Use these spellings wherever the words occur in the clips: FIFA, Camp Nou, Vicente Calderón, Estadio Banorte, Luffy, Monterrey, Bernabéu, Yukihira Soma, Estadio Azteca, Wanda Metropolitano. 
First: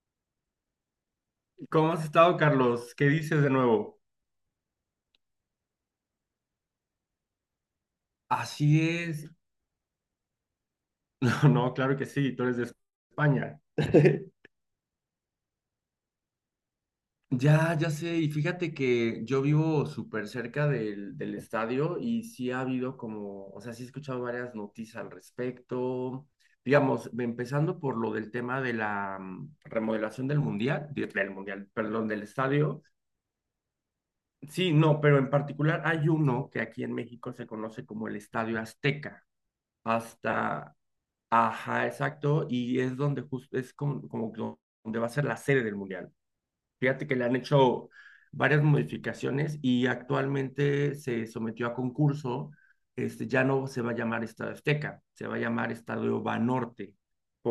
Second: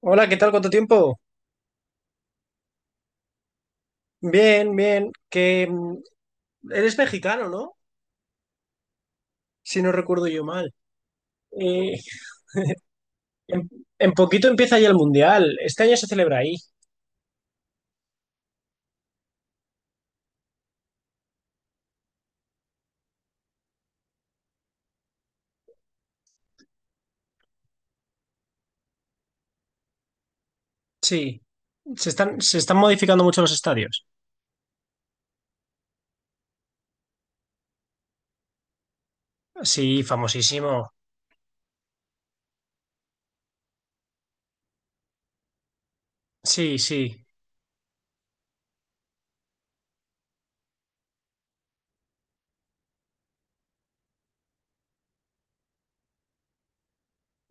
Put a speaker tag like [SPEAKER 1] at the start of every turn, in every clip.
[SPEAKER 1] Hola, ¿qué tal? ¿Cuánto tiempo?
[SPEAKER 2] ¿Cómo has estado, Carlos? ¿Qué dices de nuevo?
[SPEAKER 1] Bien, bien. Que eres mexicano, ¿no?
[SPEAKER 2] Así es.
[SPEAKER 1] Si no recuerdo yo mal.
[SPEAKER 2] No, no,
[SPEAKER 1] Eh,
[SPEAKER 2] claro que sí, tú eres de España.
[SPEAKER 1] en, en poquito empieza ya el Mundial. Este año se celebra ahí.
[SPEAKER 2] Ya, ya sé, y fíjate que yo vivo súper cerca del estadio y sí ha habido como, o sea, sí he escuchado varias noticias al respecto, digamos, empezando por lo del tema de la remodelación del mundial, de-
[SPEAKER 1] Sí,
[SPEAKER 2] del mundial, perdón,
[SPEAKER 1] se
[SPEAKER 2] del
[SPEAKER 1] están, se están
[SPEAKER 2] estadio.
[SPEAKER 1] modificando mucho los estadios.
[SPEAKER 2] Sí, no, pero en particular hay uno que aquí en México se conoce como el Estadio Azteca.
[SPEAKER 1] Sí, famosísimo.
[SPEAKER 2] Hasta. Ajá, exacto, y es donde justo es como, donde va a ser la sede del mundial.
[SPEAKER 1] Sí,
[SPEAKER 2] Fíjate que le
[SPEAKER 1] sí.
[SPEAKER 2] han hecho varias modificaciones y actualmente se sometió a concurso. Este ya no se va a llamar Estadio Azteca, se va a llamar Estadio Banorte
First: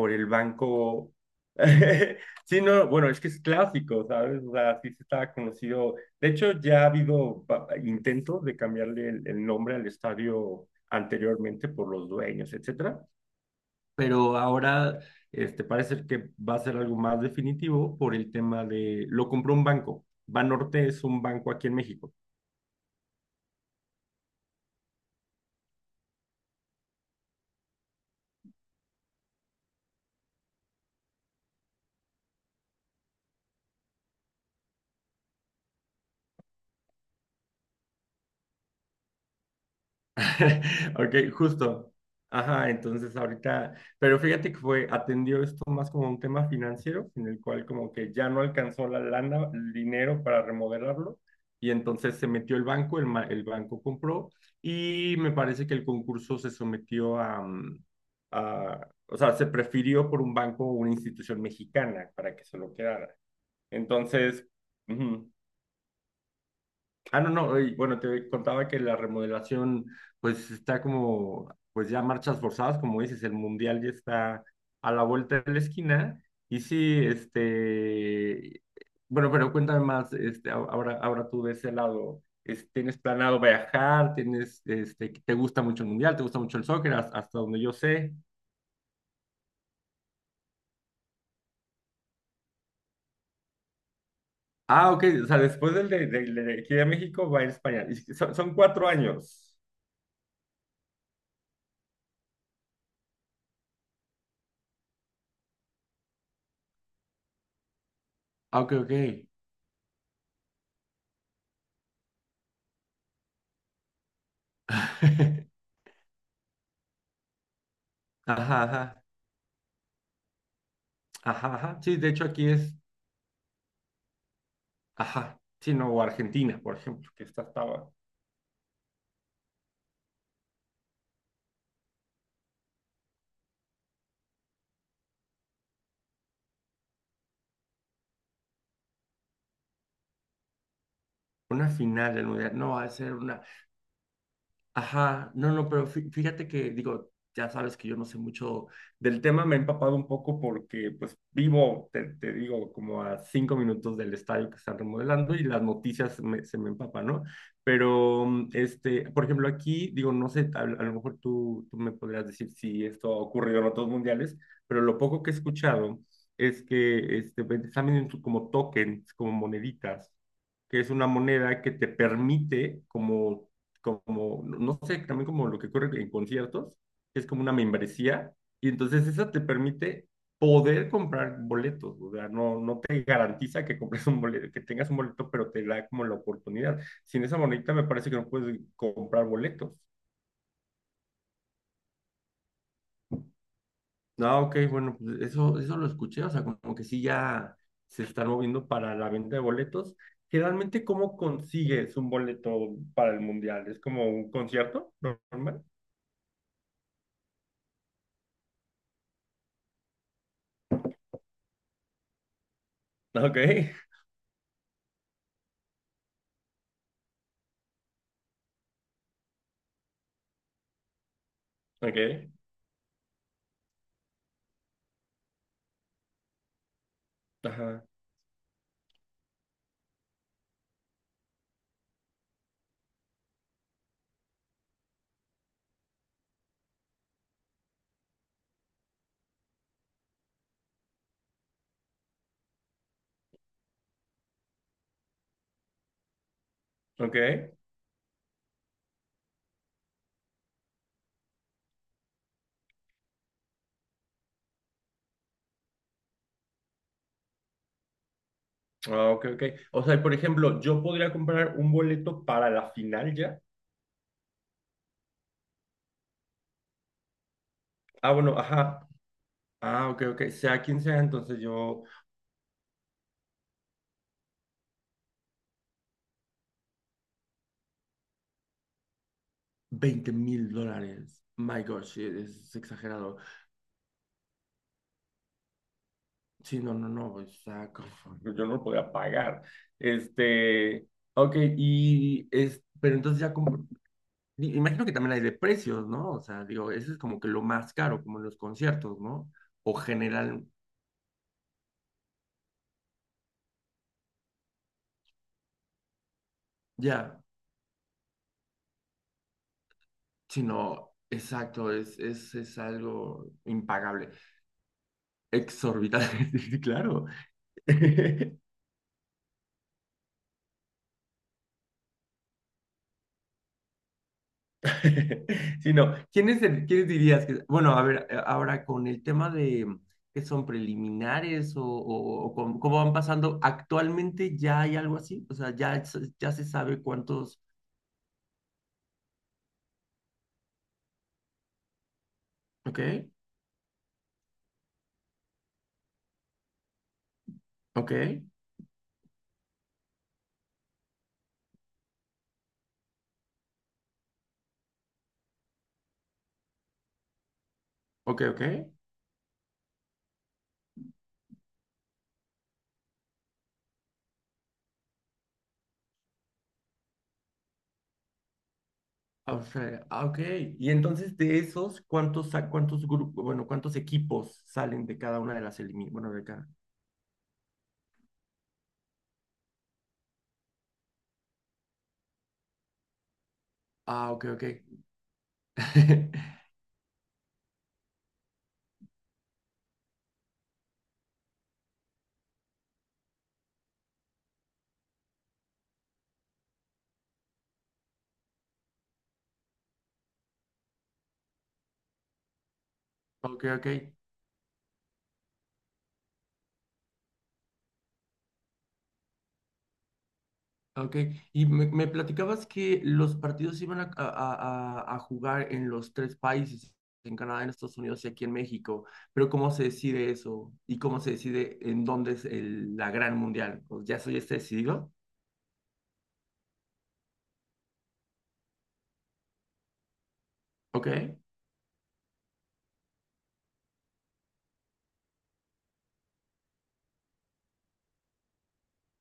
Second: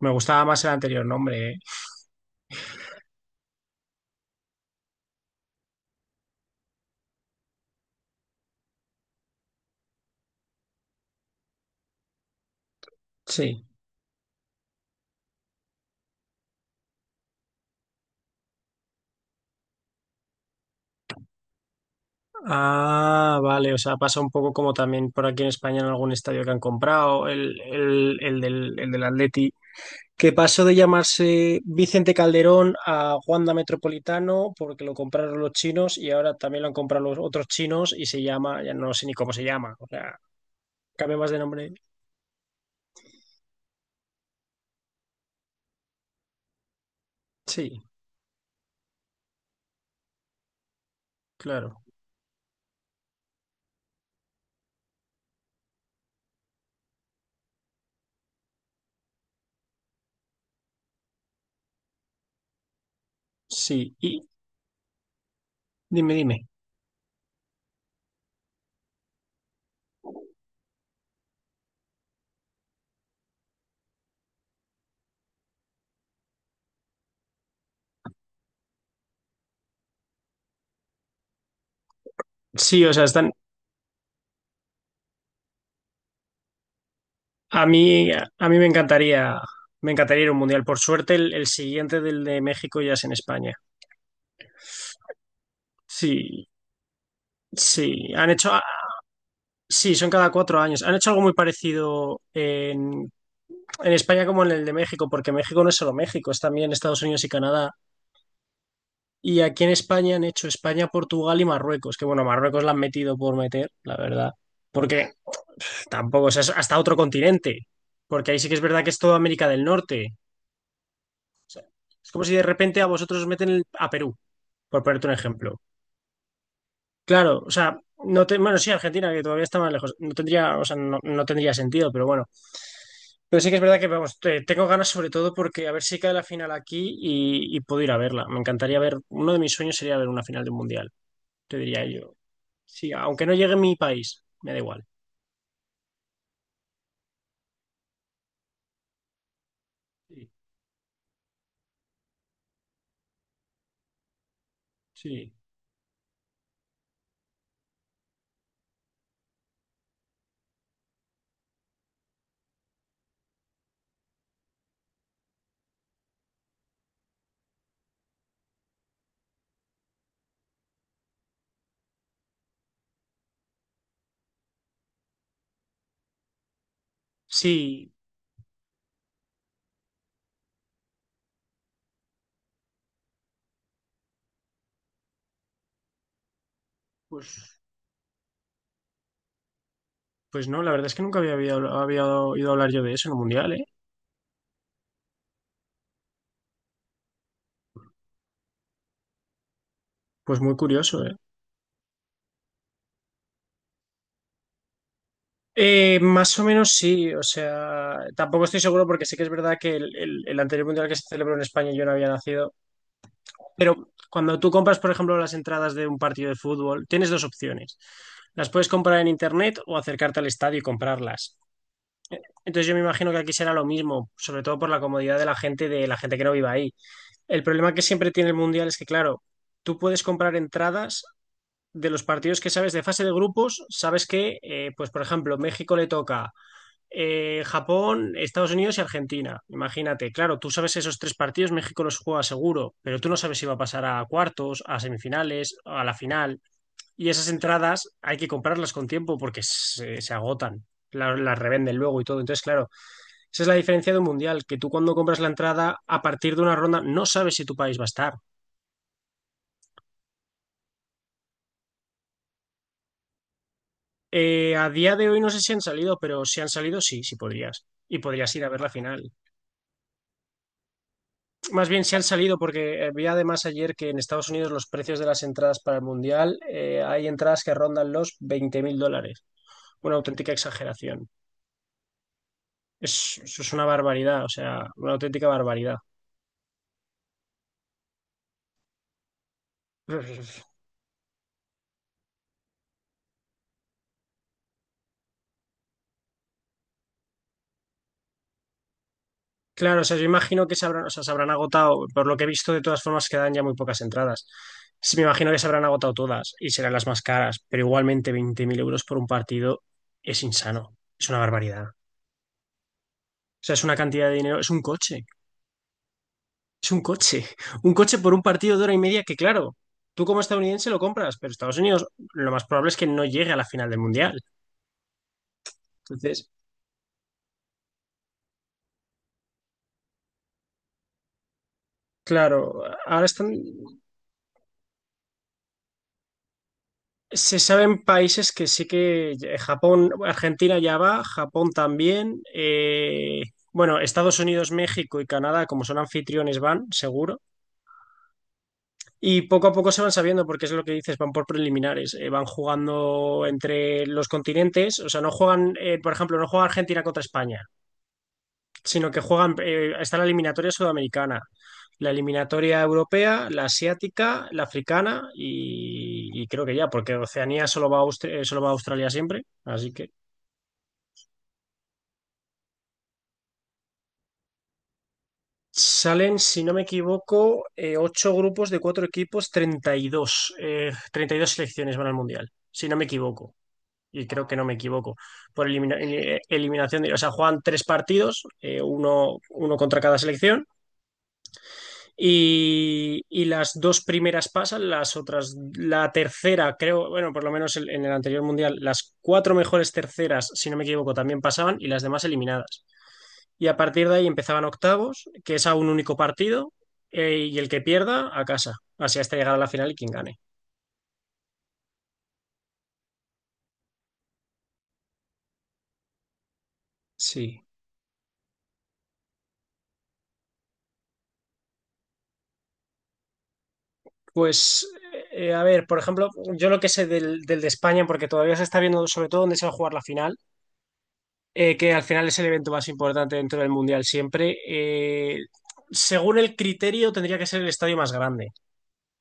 [SPEAKER 1] Me
[SPEAKER 2] el
[SPEAKER 1] gustaba más el anterior
[SPEAKER 2] banco.
[SPEAKER 1] nombre, ¿eh?
[SPEAKER 2] Sí, no, bueno, es que es clásico, ¿sabes? O sea, sí se estaba conocido. De hecho, ya ha habido intentos de cambiarle el nombre al estadio anteriormente por los dueños, etcétera,
[SPEAKER 1] Sí.
[SPEAKER 2] pero ahora este, parece que va a ser algo más definitivo por el tema de, lo compró un banco. Banorte es un banco aquí en México.
[SPEAKER 1] Ah, vale. O sea, pasa un poco como también por aquí en España en algún estadio que han comprado. El del Atleti que pasó de llamarse Vicente Calderón a Wanda Metropolitano porque lo compraron los chinos y ahora también lo han comprado los otros chinos y se llama, ya no sé ni cómo se llama, o sea,
[SPEAKER 2] Ok,
[SPEAKER 1] cambia más de nombre.
[SPEAKER 2] justo. Ajá, entonces ahorita, pero fíjate que fue, atendió esto más como un tema financiero, en el cual
[SPEAKER 1] Sí,
[SPEAKER 2] como que ya no alcanzó la lana, el dinero para remodelarlo, y
[SPEAKER 1] claro,
[SPEAKER 2] entonces se metió el banco, el banco compró, y me parece que el concurso se sometió a, a, o sea, se prefirió por un banco o una institución mexicana para que se lo quedara.
[SPEAKER 1] sí. Y
[SPEAKER 2] Entonces,
[SPEAKER 1] dime, dime.
[SPEAKER 2] ah, no, no, y bueno, te contaba que la remodelación pues está como, pues ya marchas forzadas, como dices, el mundial ya está a la vuelta de la esquina. Y sí, este, bueno, pero cuéntame más, este, ahora, ahora tú de ese lado,
[SPEAKER 1] Sí, o
[SPEAKER 2] ¿tienes
[SPEAKER 1] sea, están,
[SPEAKER 2] planeado viajar? ¿Tienes, este, que te gusta mucho el mundial? ¿Te gusta mucho el soccer? Hasta, donde
[SPEAKER 1] a
[SPEAKER 2] yo
[SPEAKER 1] mí,
[SPEAKER 2] sé.
[SPEAKER 1] a mí me encantaría ir a un mundial. Por suerte, el siguiente del de México ya es en España.
[SPEAKER 2] Ah, ok, o sea, después del
[SPEAKER 1] Sí,
[SPEAKER 2] de aquí de México va a ir a España. Y
[SPEAKER 1] sí, han
[SPEAKER 2] son,
[SPEAKER 1] hecho,
[SPEAKER 2] son 4 años.
[SPEAKER 1] sí, son cada 4 años. Han hecho algo muy parecido en España como en el de México, porque México no es solo México, es también Estados Unidos y Canadá.
[SPEAKER 2] Ah, ok, ok.
[SPEAKER 1] Y aquí en España han hecho España, Portugal y Marruecos, que bueno, Marruecos la han metido por meter, la verdad, porque tampoco, o sea, es hasta otro continente, porque ahí sí que es
[SPEAKER 2] Ajá,
[SPEAKER 1] verdad que es
[SPEAKER 2] ajá.
[SPEAKER 1] toda América del Norte.
[SPEAKER 2] Ajá, ajá. Sí, de
[SPEAKER 1] Es
[SPEAKER 2] hecho
[SPEAKER 1] como si de
[SPEAKER 2] aquí es,
[SPEAKER 1] repente a vosotros os meten a Perú, por ponerte un
[SPEAKER 2] ajá,
[SPEAKER 1] ejemplo.
[SPEAKER 2] sí, no, o Argentina, por ejemplo, que
[SPEAKER 1] Claro,
[SPEAKER 2] esta
[SPEAKER 1] o sea,
[SPEAKER 2] estaba
[SPEAKER 1] no te, bueno, sí, Argentina, que todavía está más lejos, no tendría, o sea, no, no tendría sentido, pero bueno, pero sí que es verdad que, vamos, tengo ganas sobre todo porque a ver si cae la final aquí y puedo ir a verla. Me encantaría ver, uno de mis sueños sería ver una final de un mundial, te
[SPEAKER 2] una
[SPEAKER 1] diría
[SPEAKER 2] final
[SPEAKER 1] yo.
[SPEAKER 2] del mundial. No va a
[SPEAKER 1] Sí,
[SPEAKER 2] ser
[SPEAKER 1] aunque no
[SPEAKER 2] una.
[SPEAKER 1] llegue a mi país, me da igual.
[SPEAKER 2] Ajá, no, no, pero fíjate que, digo, ya sabes que yo no sé mucho del tema, me he empapado un
[SPEAKER 1] Sí,
[SPEAKER 2] poco porque, pues, vivo, te digo, como a 5 minutos del estadio que están
[SPEAKER 1] sí,
[SPEAKER 2] remodelando y las noticias se me empapan, ¿no? Pero, este, por ejemplo, aquí, digo, no sé, a lo mejor tú me podrías decir si esto ha ocurrido en otros mundiales, pero lo poco que he escuchado es que, este, están vendiendo como tokens, como moneditas que es una moneda que te permite como no sé, también como lo que ocurre en conciertos, que es como una
[SPEAKER 1] sí,
[SPEAKER 2] membresía, y entonces esa te permite poder comprar boletos, o sea, no, no te garantiza que compres un boleto, que tengas un boleto, pero te da como la oportunidad. Sin esa
[SPEAKER 1] pues,
[SPEAKER 2] monedita me parece que no puedes comprar boletos.
[SPEAKER 1] pues no, la verdad es que nunca había oído hablar yo de eso en un mundial, ¿eh?
[SPEAKER 2] Ah, ok, bueno, pues eso lo escuché, o sea, como que sí ya se están moviendo para la venta de boletos.
[SPEAKER 1] Pues muy
[SPEAKER 2] Generalmente,
[SPEAKER 1] curioso, ¿eh?
[SPEAKER 2] ¿cómo consigues un boleto para el mundial? ¿Es como un concierto normal?
[SPEAKER 1] Más o menos sí, o sea, tampoco estoy seguro porque sí que es verdad que el anterior mundial que se celebró en España yo no había nacido.
[SPEAKER 2] Ok,
[SPEAKER 1] Pero cuando tú compras, por ejemplo, las entradas de un partido de fútbol, tienes dos opciones. Las puedes comprar en internet o acercarte al estadio y comprarlas.
[SPEAKER 2] ok.
[SPEAKER 1] Entonces yo me imagino que aquí será lo mismo, sobre todo por la comodidad de la gente que no viva ahí. El problema que
[SPEAKER 2] Ajá,
[SPEAKER 1] siempre tiene el Mundial es que, claro, tú puedes comprar entradas de los partidos que sabes de fase de grupos, sabes que, pues por ejemplo, México le toca Japón, Estados Unidos y Argentina. Imagínate, claro, tú sabes esos tres partidos, México los juega seguro, pero tú no sabes si va a pasar a cuartos, a semifinales, a la final. Y esas
[SPEAKER 2] ok.
[SPEAKER 1] entradas hay que comprarlas con tiempo porque se agotan. Las revenden luego y todo. Entonces, claro, esa es la diferencia de un mundial, que tú cuando compras la entrada, a partir de una ronda, no sabes si tu país va a estar.
[SPEAKER 2] Ah, ok, ok. O sea, por ejemplo, yo podría comprar un boleto para la final ya.
[SPEAKER 1] A día de hoy no sé si han salido, pero si han salido, sí, sí podrías. Y
[SPEAKER 2] Ah,
[SPEAKER 1] podrías
[SPEAKER 2] bueno,
[SPEAKER 1] ir a ver la
[SPEAKER 2] ajá.
[SPEAKER 1] final.
[SPEAKER 2] Ah, ok, ok. Sea quien sea, entonces
[SPEAKER 1] Más
[SPEAKER 2] yo
[SPEAKER 1] bien se han salido porque vi además ayer que en Estados Unidos los precios de las entradas para el Mundial, hay entradas que rondan los 20.000 dólares. Una
[SPEAKER 2] veinte
[SPEAKER 1] auténtica
[SPEAKER 2] mil
[SPEAKER 1] exageración.
[SPEAKER 2] dólares. My gosh, sí, es exagerado.
[SPEAKER 1] Eso es una barbaridad, o sea, una auténtica barbaridad.
[SPEAKER 2] Sí, no, no, no. O sea, yo no lo podía pagar. Este, ok, y es, pero entonces ya como, imagino que también hay de precios, ¿no? O sea, digo, eso es como que lo más caro, como en los conciertos, ¿no? O
[SPEAKER 1] Claro, o sea, yo
[SPEAKER 2] general,
[SPEAKER 1] imagino que se habrán, o sea, se habrán agotado, por lo que he visto, de todas formas quedan ya muy pocas entradas. Sí, me imagino que se habrán agotado todas y serán las más
[SPEAKER 2] ya.
[SPEAKER 1] caras, pero igualmente 20.000 euros por un partido es insano,
[SPEAKER 2] Sino,
[SPEAKER 1] es una barbaridad.
[SPEAKER 2] exacto,
[SPEAKER 1] O
[SPEAKER 2] es algo
[SPEAKER 1] sea, es una cantidad
[SPEAKER 2] impagable,
[SPEAKER 1] de dinero, es un coche.
[SPEAKER 2] exorbitante, sí, sí,
[SPEAKER 1] Es un
[SPEAKER 2] claro.
[SPEAKER 1] coche. Un coche por un partido de hora y media que, claro, tú como estadounidense lo compras, pero Estados Unidos lo más probable es que no llegue a la final del Mundial.
[SPEAKER 2] Sino,
[SPEAKER 1] Entonces,
[SPEAKER 2] ¿quiénes, quiénes dirías que, bueno, a ver, ahora con el tema de que son preliminares o, o
[SPEAKER 1] claro,
[SPEAKER 2] cómo, cómo van
[SPEAKER 1] ahora están...
[SPEAKER 2] pasando, actualmente ya hay algo así, o sea, ya, ya se sabe
[SPEAKER 1] Se
[SPEAKER 2] cuántos,
[SPEAKER 1] saben países que sí que... Japón, Argentina ya va, Japón también.
[SPEAKER 2] ok,
[SPEAKER 1] Bueno, Estados Unidos, México y Canadá, como son anfitriones, van, seguro.
[SPEAKER 2] ok,
[SPEAKER 1] Y poco a poco se van sabiendo, porque es lo que dices, van por preliminares, van jugando entre los continentes, o sea, no juegan, por ejemplo, no juega Argentina contra España,
[SPEAKER 2] ok, ok.
[SPEAKER 1] sino que juegan, está la eliminatoria sudamericana, la eliminatoria europea, la asiática, la africana y creo que ya, porque Oceanía solo va a, solo va a Australia siempre,
[SPEAKER 2] O
[SPEAKER 1] así
[SPEAKER 2] sea,
[SPEAKER 1] que
[SPEAKER 2] ah, ok. Y entonces de esos, ¿cuántos, cuántos grupos, bueno, cuántos equipos salen de cada una de las eliminatorias? Bueno,
[SPEAKER 1] salen,
[SPEAKER 2] de
[SPEAKER 1] si
[SPEAKER 2] cada.
[SPEAKER 1] no me equivoco, ocho grupos de cuatro equipos, 32, 32 selecciones van al Mundial, si no me equivoco. Y
[SPEAKER 2] Ah, ok,
[SPEAKER 1] creo que
[SPEAKER 2] ok.
[SPEAKER 1] no me equivoco. Por eliminación, o sea, juegan tres partidos, uno contra cada selección. Y las dos primeras pasan, las otras, la tercera, creo, bueno, por lo menos en, el anterior mundial, las cuatro mejores terceras, si no me equivoco, también pasaban y las demás eliminadas.
[SPEAKER 2] Ok,
[SPEAKER 1] Y a
[SPEAKER 2] ok,
[SPEAKER 1] partir de ahí empezaban octavos, que es a un único partido, y el que pierda, a casa. Así hasta llegar a la final y quien gane.
[SPEAKER 2] ok. Y me platicabas que los partidos se iban a jugar en los tres países, en Canadá,
[SPEAKER 1] Sí.
[SPEAKER 2] en Estados Unidos y aquí en México, pero ¿cómo se decide eso? ¿Y cómo se decide en dónde es la gran mundial? Pues ya eso ya está
[SPEAKER 1] Pues,
[SPEAKER 2] decidido.
[SPEAKER 1] a ver, por ejemplo, yo lo que sé del de España, porque todavía se está viendo sobre todo dónde se va a jugar la final.
[SPEAKER 2] Ok.
[SPEAKER 1] Que al final es el evento más importante dentro del Mundial siempre. Según el criterio, tendría que ser el estadio más grande.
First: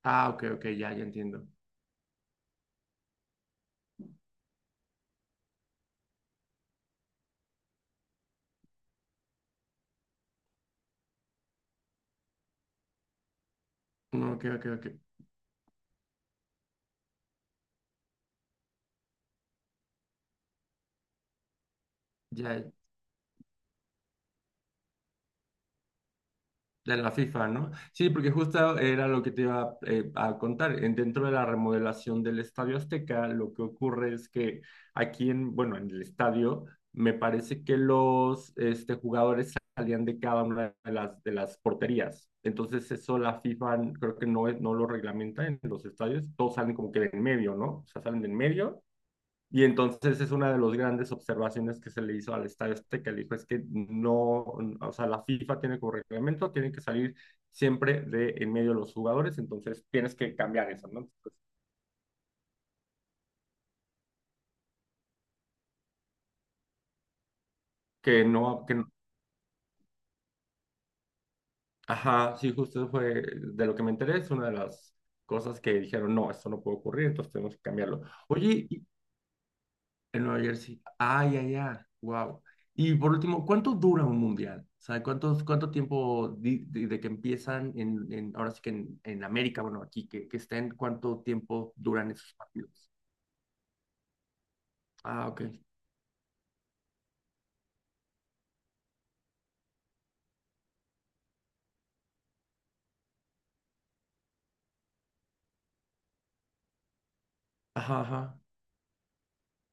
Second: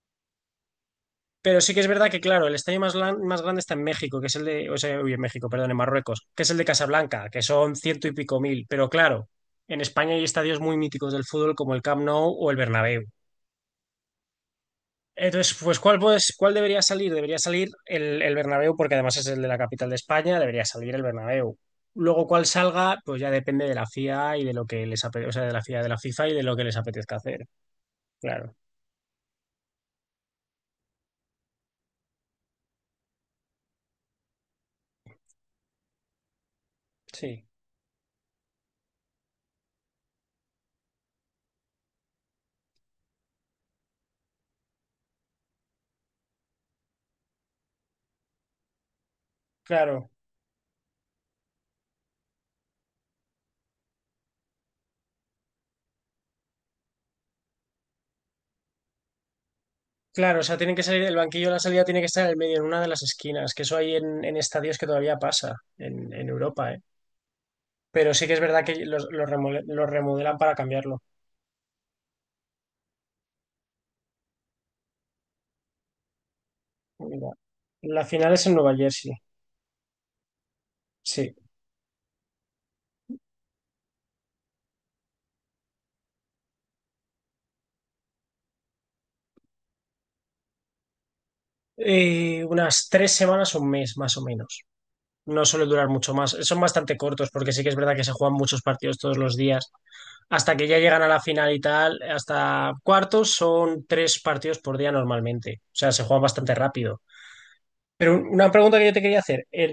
[SPEAKER 2] Ah, ok, ok, ya, ya entiendo.
[SPEAKER 1] Pero sí que es verdad que, claro, el estadio más grande está en México, que es el de, o sea, uy, en México, perdón, en Marruecos, que es el de Casablanca, que son ciento y pico mil. Pero claro, en España hay estadios muy míticos del fútbol como el Camp Nou o el Bernabéu.
[SPEAKER 2] No, ok, ok, ok.
[SPEAKER 1] Entonces, pues, cuál debería salir? Debería salir el Bernabéu, porque además es el de la capital de España, debería salir el Bernabéu. Luego, cuál
[SPEAKER 2] Ya,
[SPEAKER 1] salga, pues ya depende de la FIA y de lo que les apetezca, o sea, de la FIA, de la FIFA y de lo que les
[SPEAKER 2] de la
[SPEAKER 1] apetezca hacer.
[SPEAKER 2] FIFA, ¿no? Sí, porque
[SPEAKER 1] Claro,
[SPEAKER 2] justo era lo que te iba a contar. Dentro de la remodelación del Estadio Azteca, lo que ocurre es que aquí en, bueno, en el estadio, me
[SPEAKER 1] sí,
[SPEAKER 2] parece que los este, jugadores salían de cada una de de las porterías. Entonces eso la FIFA creo que no, no lo reglamenta en los estadios. Todos salen como que de en medio, ¿no? O sea, salen de en medio y
[SPEAKER 1] claro,
[SPEAKER 2] entonces es una de las grandes observaciones que se le hizo al Estadio Azteca. Le dijo, es que no, o sea, la FIFA tiene como reglamento, tiene que salir siempre de en medio de los jugadores, entonces tienes que
[SPEAKER 1] claro, o sea,
[SPEAKER 2] cambiar
[SPEAKER 1] tienen que
[SPEAKER 2] eso,
[SPEAKER 1] salir,
[SPEAKER 2] ¿no?
[SPEAKER 1] el
[SPEAKER 2] Pues,
[SPEAKER 1] banquillo de la salida tiene que estar en el medio, en una de las esquinas, que eso hay en, estadios que todavía pasa en Europa, ¿eh? Pero
[SPEAKER 2] que
[SPEAKER 1] sí que es
[SPEAKER 2] no,
[SPEAKER 1] verdad
[SPEAKER 2] que,
[SPEAKER 1] que
[SPEAKER 2] no,
[SPEAKER 1] los remodelan para cambiarlo.
[SPEAKER 2] ajá, sí, justo eso fue de lo que me enteré, es una de las cosas que dijeron, no, esto no puede ocurrir,
[SPEAKER 1] Mira,
[SPEAKER 2] entonces tenemos que cambiarlo.
[SPEAKER 1] la final es en
[SPEAKER 2] Oye,
[SPEAKER 1] Nueva
[SPEAKER 2] y,
[SPEAKER 1] Jersey,
[SPEAKER 2] en Nueva Jersey,
[SPEAKER 1] sí.
[SPEAKER 2] ay, ay, ay. Wow. Y por último, ¿cuánto dura un mundial? O sea, ¿cuántos, cuánto tiempo de que empiezan en, ahora sí que en América, bueno, aquí que estén, cuánto tiempo duran esos
[SPEAKER 1] Unas
[SPEAKER 2] partidos?
[SPEAKER 1] 3 semanas o un mes, más o menos.
[SPEAKER 2] Ah, ok.
[SPEAKER 1] No suele durar mucho más. Son bastante cortos porque sí que es verdad que se juegan muchos partidos todos los días. Hasta que ya llegan a la final y tal, hasta cuartos son tres partidos por día normalmente. O sea, se juega bastante rápido.
[SPEAKER 2] Ajá,
[SPEAKER 1] Pero
[SPEAKER 2] ajá.
[SPEAKER 1] una pregunta que yo te quería hacer. En,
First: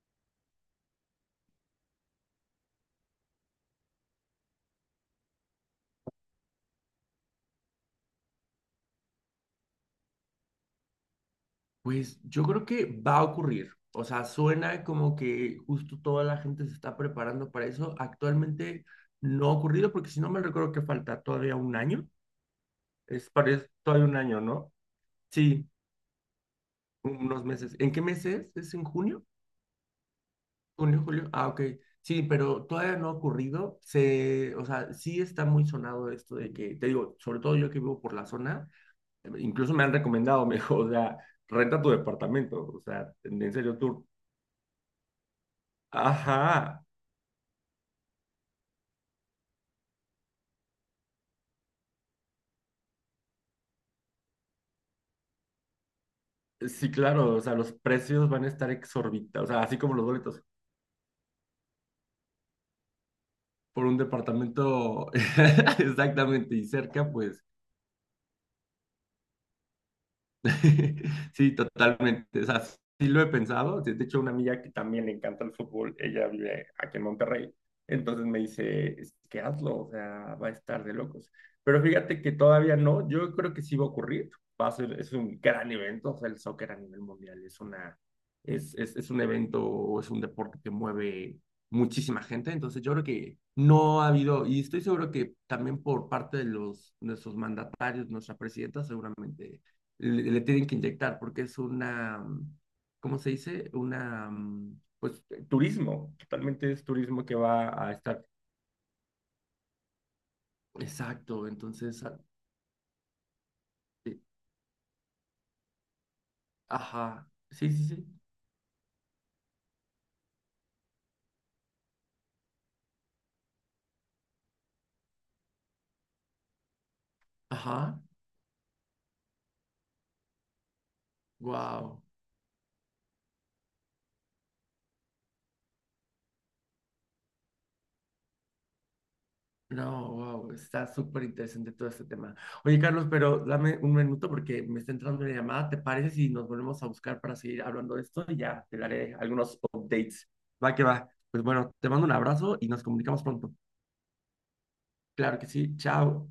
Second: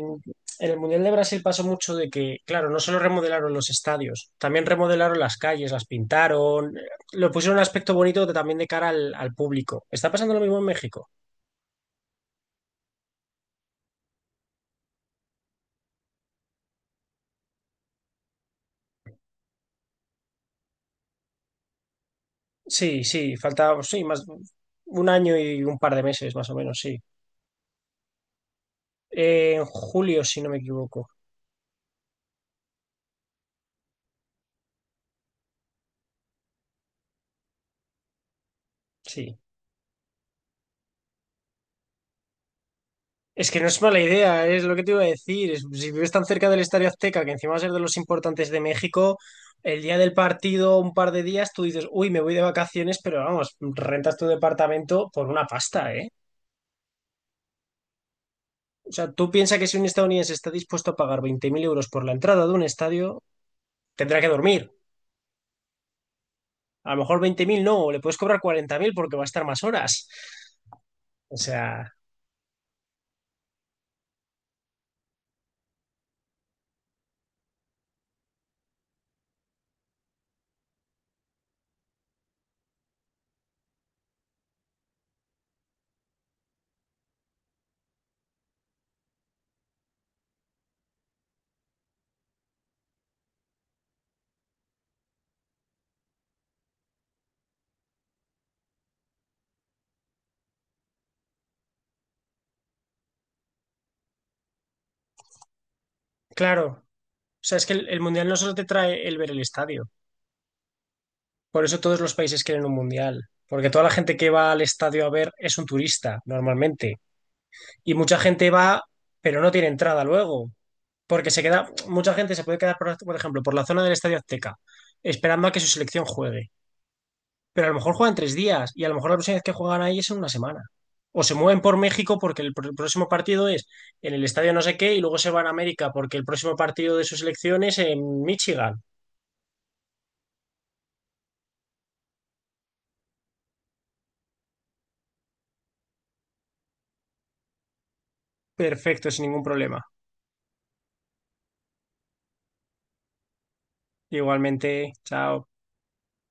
[SPEAKER 1] en el Mundial de Brasil pasó mucho de que, claro, no solo remodelaron los estadios, también remodelaron las calles, las pintaron, lo pusieron un aspecto bonito también de cara al público. ¿Está pasando lo mismo en México?
[SPEAKER 2] Pues yo creo que va a ocurrir. O sea, suena como que justo toda la gente se está preparando para eso. Actualmente no ha ocurrido porque si no me recuerdo que falta todavía un año.
[SPEAKER 1] Sí,
[SPEAKER 2] Es,
[SPEAKER 1] sí,
[SPEAKER 2] parece
[SPEAKER 1] falta, sí,
[SPEAKER 2] todavía un
[SPEAKER 1] más
[SPEAKER 2] año, ¿no?
[SPEAKER 1] un año y
[SPEAKER 2] Sí,
[SPEAKER 1] un par de meses, más o menos, sí.
[SPEAKER 2] unos meses. ¿En qué meses? ¿Es en junio?
[SPEAKER 1] En julio, si no me
[SPEAKER 2] ¿Junio,
[SPEAKER 1] equivoco.
[SPEAKER 2] julio? Ah, ok. Sí, pero todavía no ha ocurrido. Se, o sea, sí está muy sonado esto de que, te digo, sobre todo yo que vivo por la zona,
[SPEAKER 1] Sí.
[SPEAKER 2] incluso me han recomendado, me dijo, o sea, renta tu departamento. O sea,
[SPEAKER 1] Es
[SPEAKER 2] en
[SPEAKER 1] que no
[SPEAKER 2] serio,
[SPEAKER 1] es mala
[SPEAKER 2] tú.
[SPEAKER 1] idea, es lo que te iba a decir. Si vives tan cerca del
[SPEAKER 2] Ajá.
[SPEAKER 1] Estadio Azteca, que encima va a ser de los importantes de México, el día del partido, un par de días, tú dices, uy, me voy de vacaciones, pero vamos, rentas tu departamento por una pasta, ¿eh?
[SPEAKER 2] Sí, claro, o sea, los precios van a estar
[SPEAKER 1] O sea, tú
[SPEAKER 2] exorbitantes, o
[SPEAKER 1] piensas
[SPEAKER 2] sea,
[SPEAKER 1] que si
[SPEAKER 2] así
[SPEAKER 1] un
[SPEAKER 2] como los
[SPEAKER 1] estadounidense
[SPEAKER 2] boletos
[SPEAKER 1] está dispuesto a pagar 20.000 euros por la entrada de un estadio,
[SPEAKER 2] por un
[SPEAKER 1] tendrá que dormir.
[SPEAKER 2] departamento exactamente y
[SPEAKER 1] A lo
[SPEAKER 2] cerca,
[SPEAKER 1] mejor
[SPEAKER 2] pues,
[SPEAKER 1] 20.000 no, o le puedes cobrar 40.000 porque va a estar más horas. O
[SPEAKER 2] sí,
[SPEAKER 1] sea,
[SPEAKER 2] totalmente. O sea, sí lo he pensado. De hecho, una amiga que también le encanta el fútbol, ella vive aquí en Monterrey. Entonces me dice, es que hazlo, o sea, va a estar de locos. Pero fíjate que todavía no, yo creo que sí va a ocurrir. Va a ser, es un gran evento, o sea, el soccer a nivel mundial es una, es un evento, es un deporte que mueve muchísima gente. Entonces yo creo que no ha habido, y estoy seguro que también por parte de nuestros mandatarios, nuestra presidenta, seguramente le tienen que inyectar porque es una, ¿cómo se dice? Una, pues turismo,
[SPEAKER 1] claro.
[SPEAKER 2] totalmente es turismo que
[SPEAKER 1] O sea, es que el,
[SPEAKER 2] va a
[SPEAKER 1] el
[SPEAKER 2] estar.
[SPEAKER 1] mundial no solo te trae el ver el estadio.
[SPEAKER 2] Exacto,
[SPEAKER 1] Por eso todos
[SPEAKER 2] entonces,
[SPEAKER 1] los países quieren un mundial. Porque toda la gente
[SPEAKER 2] eh,
[SPEAKER 1] que va al estadio a ver es un turista, normalmente.
[SPEAKER 2] ajá, sí, sí,
[SPEAKER 1] Y
[SPEAKER 2] sí,
[SPEAKER 1] mucha gente va, pero no tiene entrada luego. Porque se queda, mucha gente se puede quedar, por ejemplo, por la zona del Estadio Azteca, esperando a que su selección juegue. Pero a lo mejor
[SPEAKER 2] ajá,
[SPEAKER 1] juegan tres días y a lo mejor la próxima vez que juegan ahí es en una semana. O se mueven por
[SPEAKER 2] wow.
[SPEAKER 1] México porque el próximo partido es en el estadio no sé qué y luego se van a América porque el próximo partido de su selección es en Michigan.
[SPEAKER 2] No, wow, está súper interesante todo este tema. Oye, Carlos, pero dame un minuto porque me está entrando una llamada. ¿Te parece si nos volvemos a buscar para seguir hablando de esto? Y ya te
[SPEAKER 1] Perfecto,
[SPEAKER 2] daré
[SPEAKER 1] sin ningún
[SPEAKER 2] algunos
[SPEAKER 1] problema.
[SPEAKER 2] updates. Va que va. Pues bueno, te mando un abrazo y nos comunicamos pronto.
[SPEAKER 1] Igualmente,
[SPEAKER 2] Claro que
[SPEAKER 1] chao.
[SPEAKER 2] sí. Chao.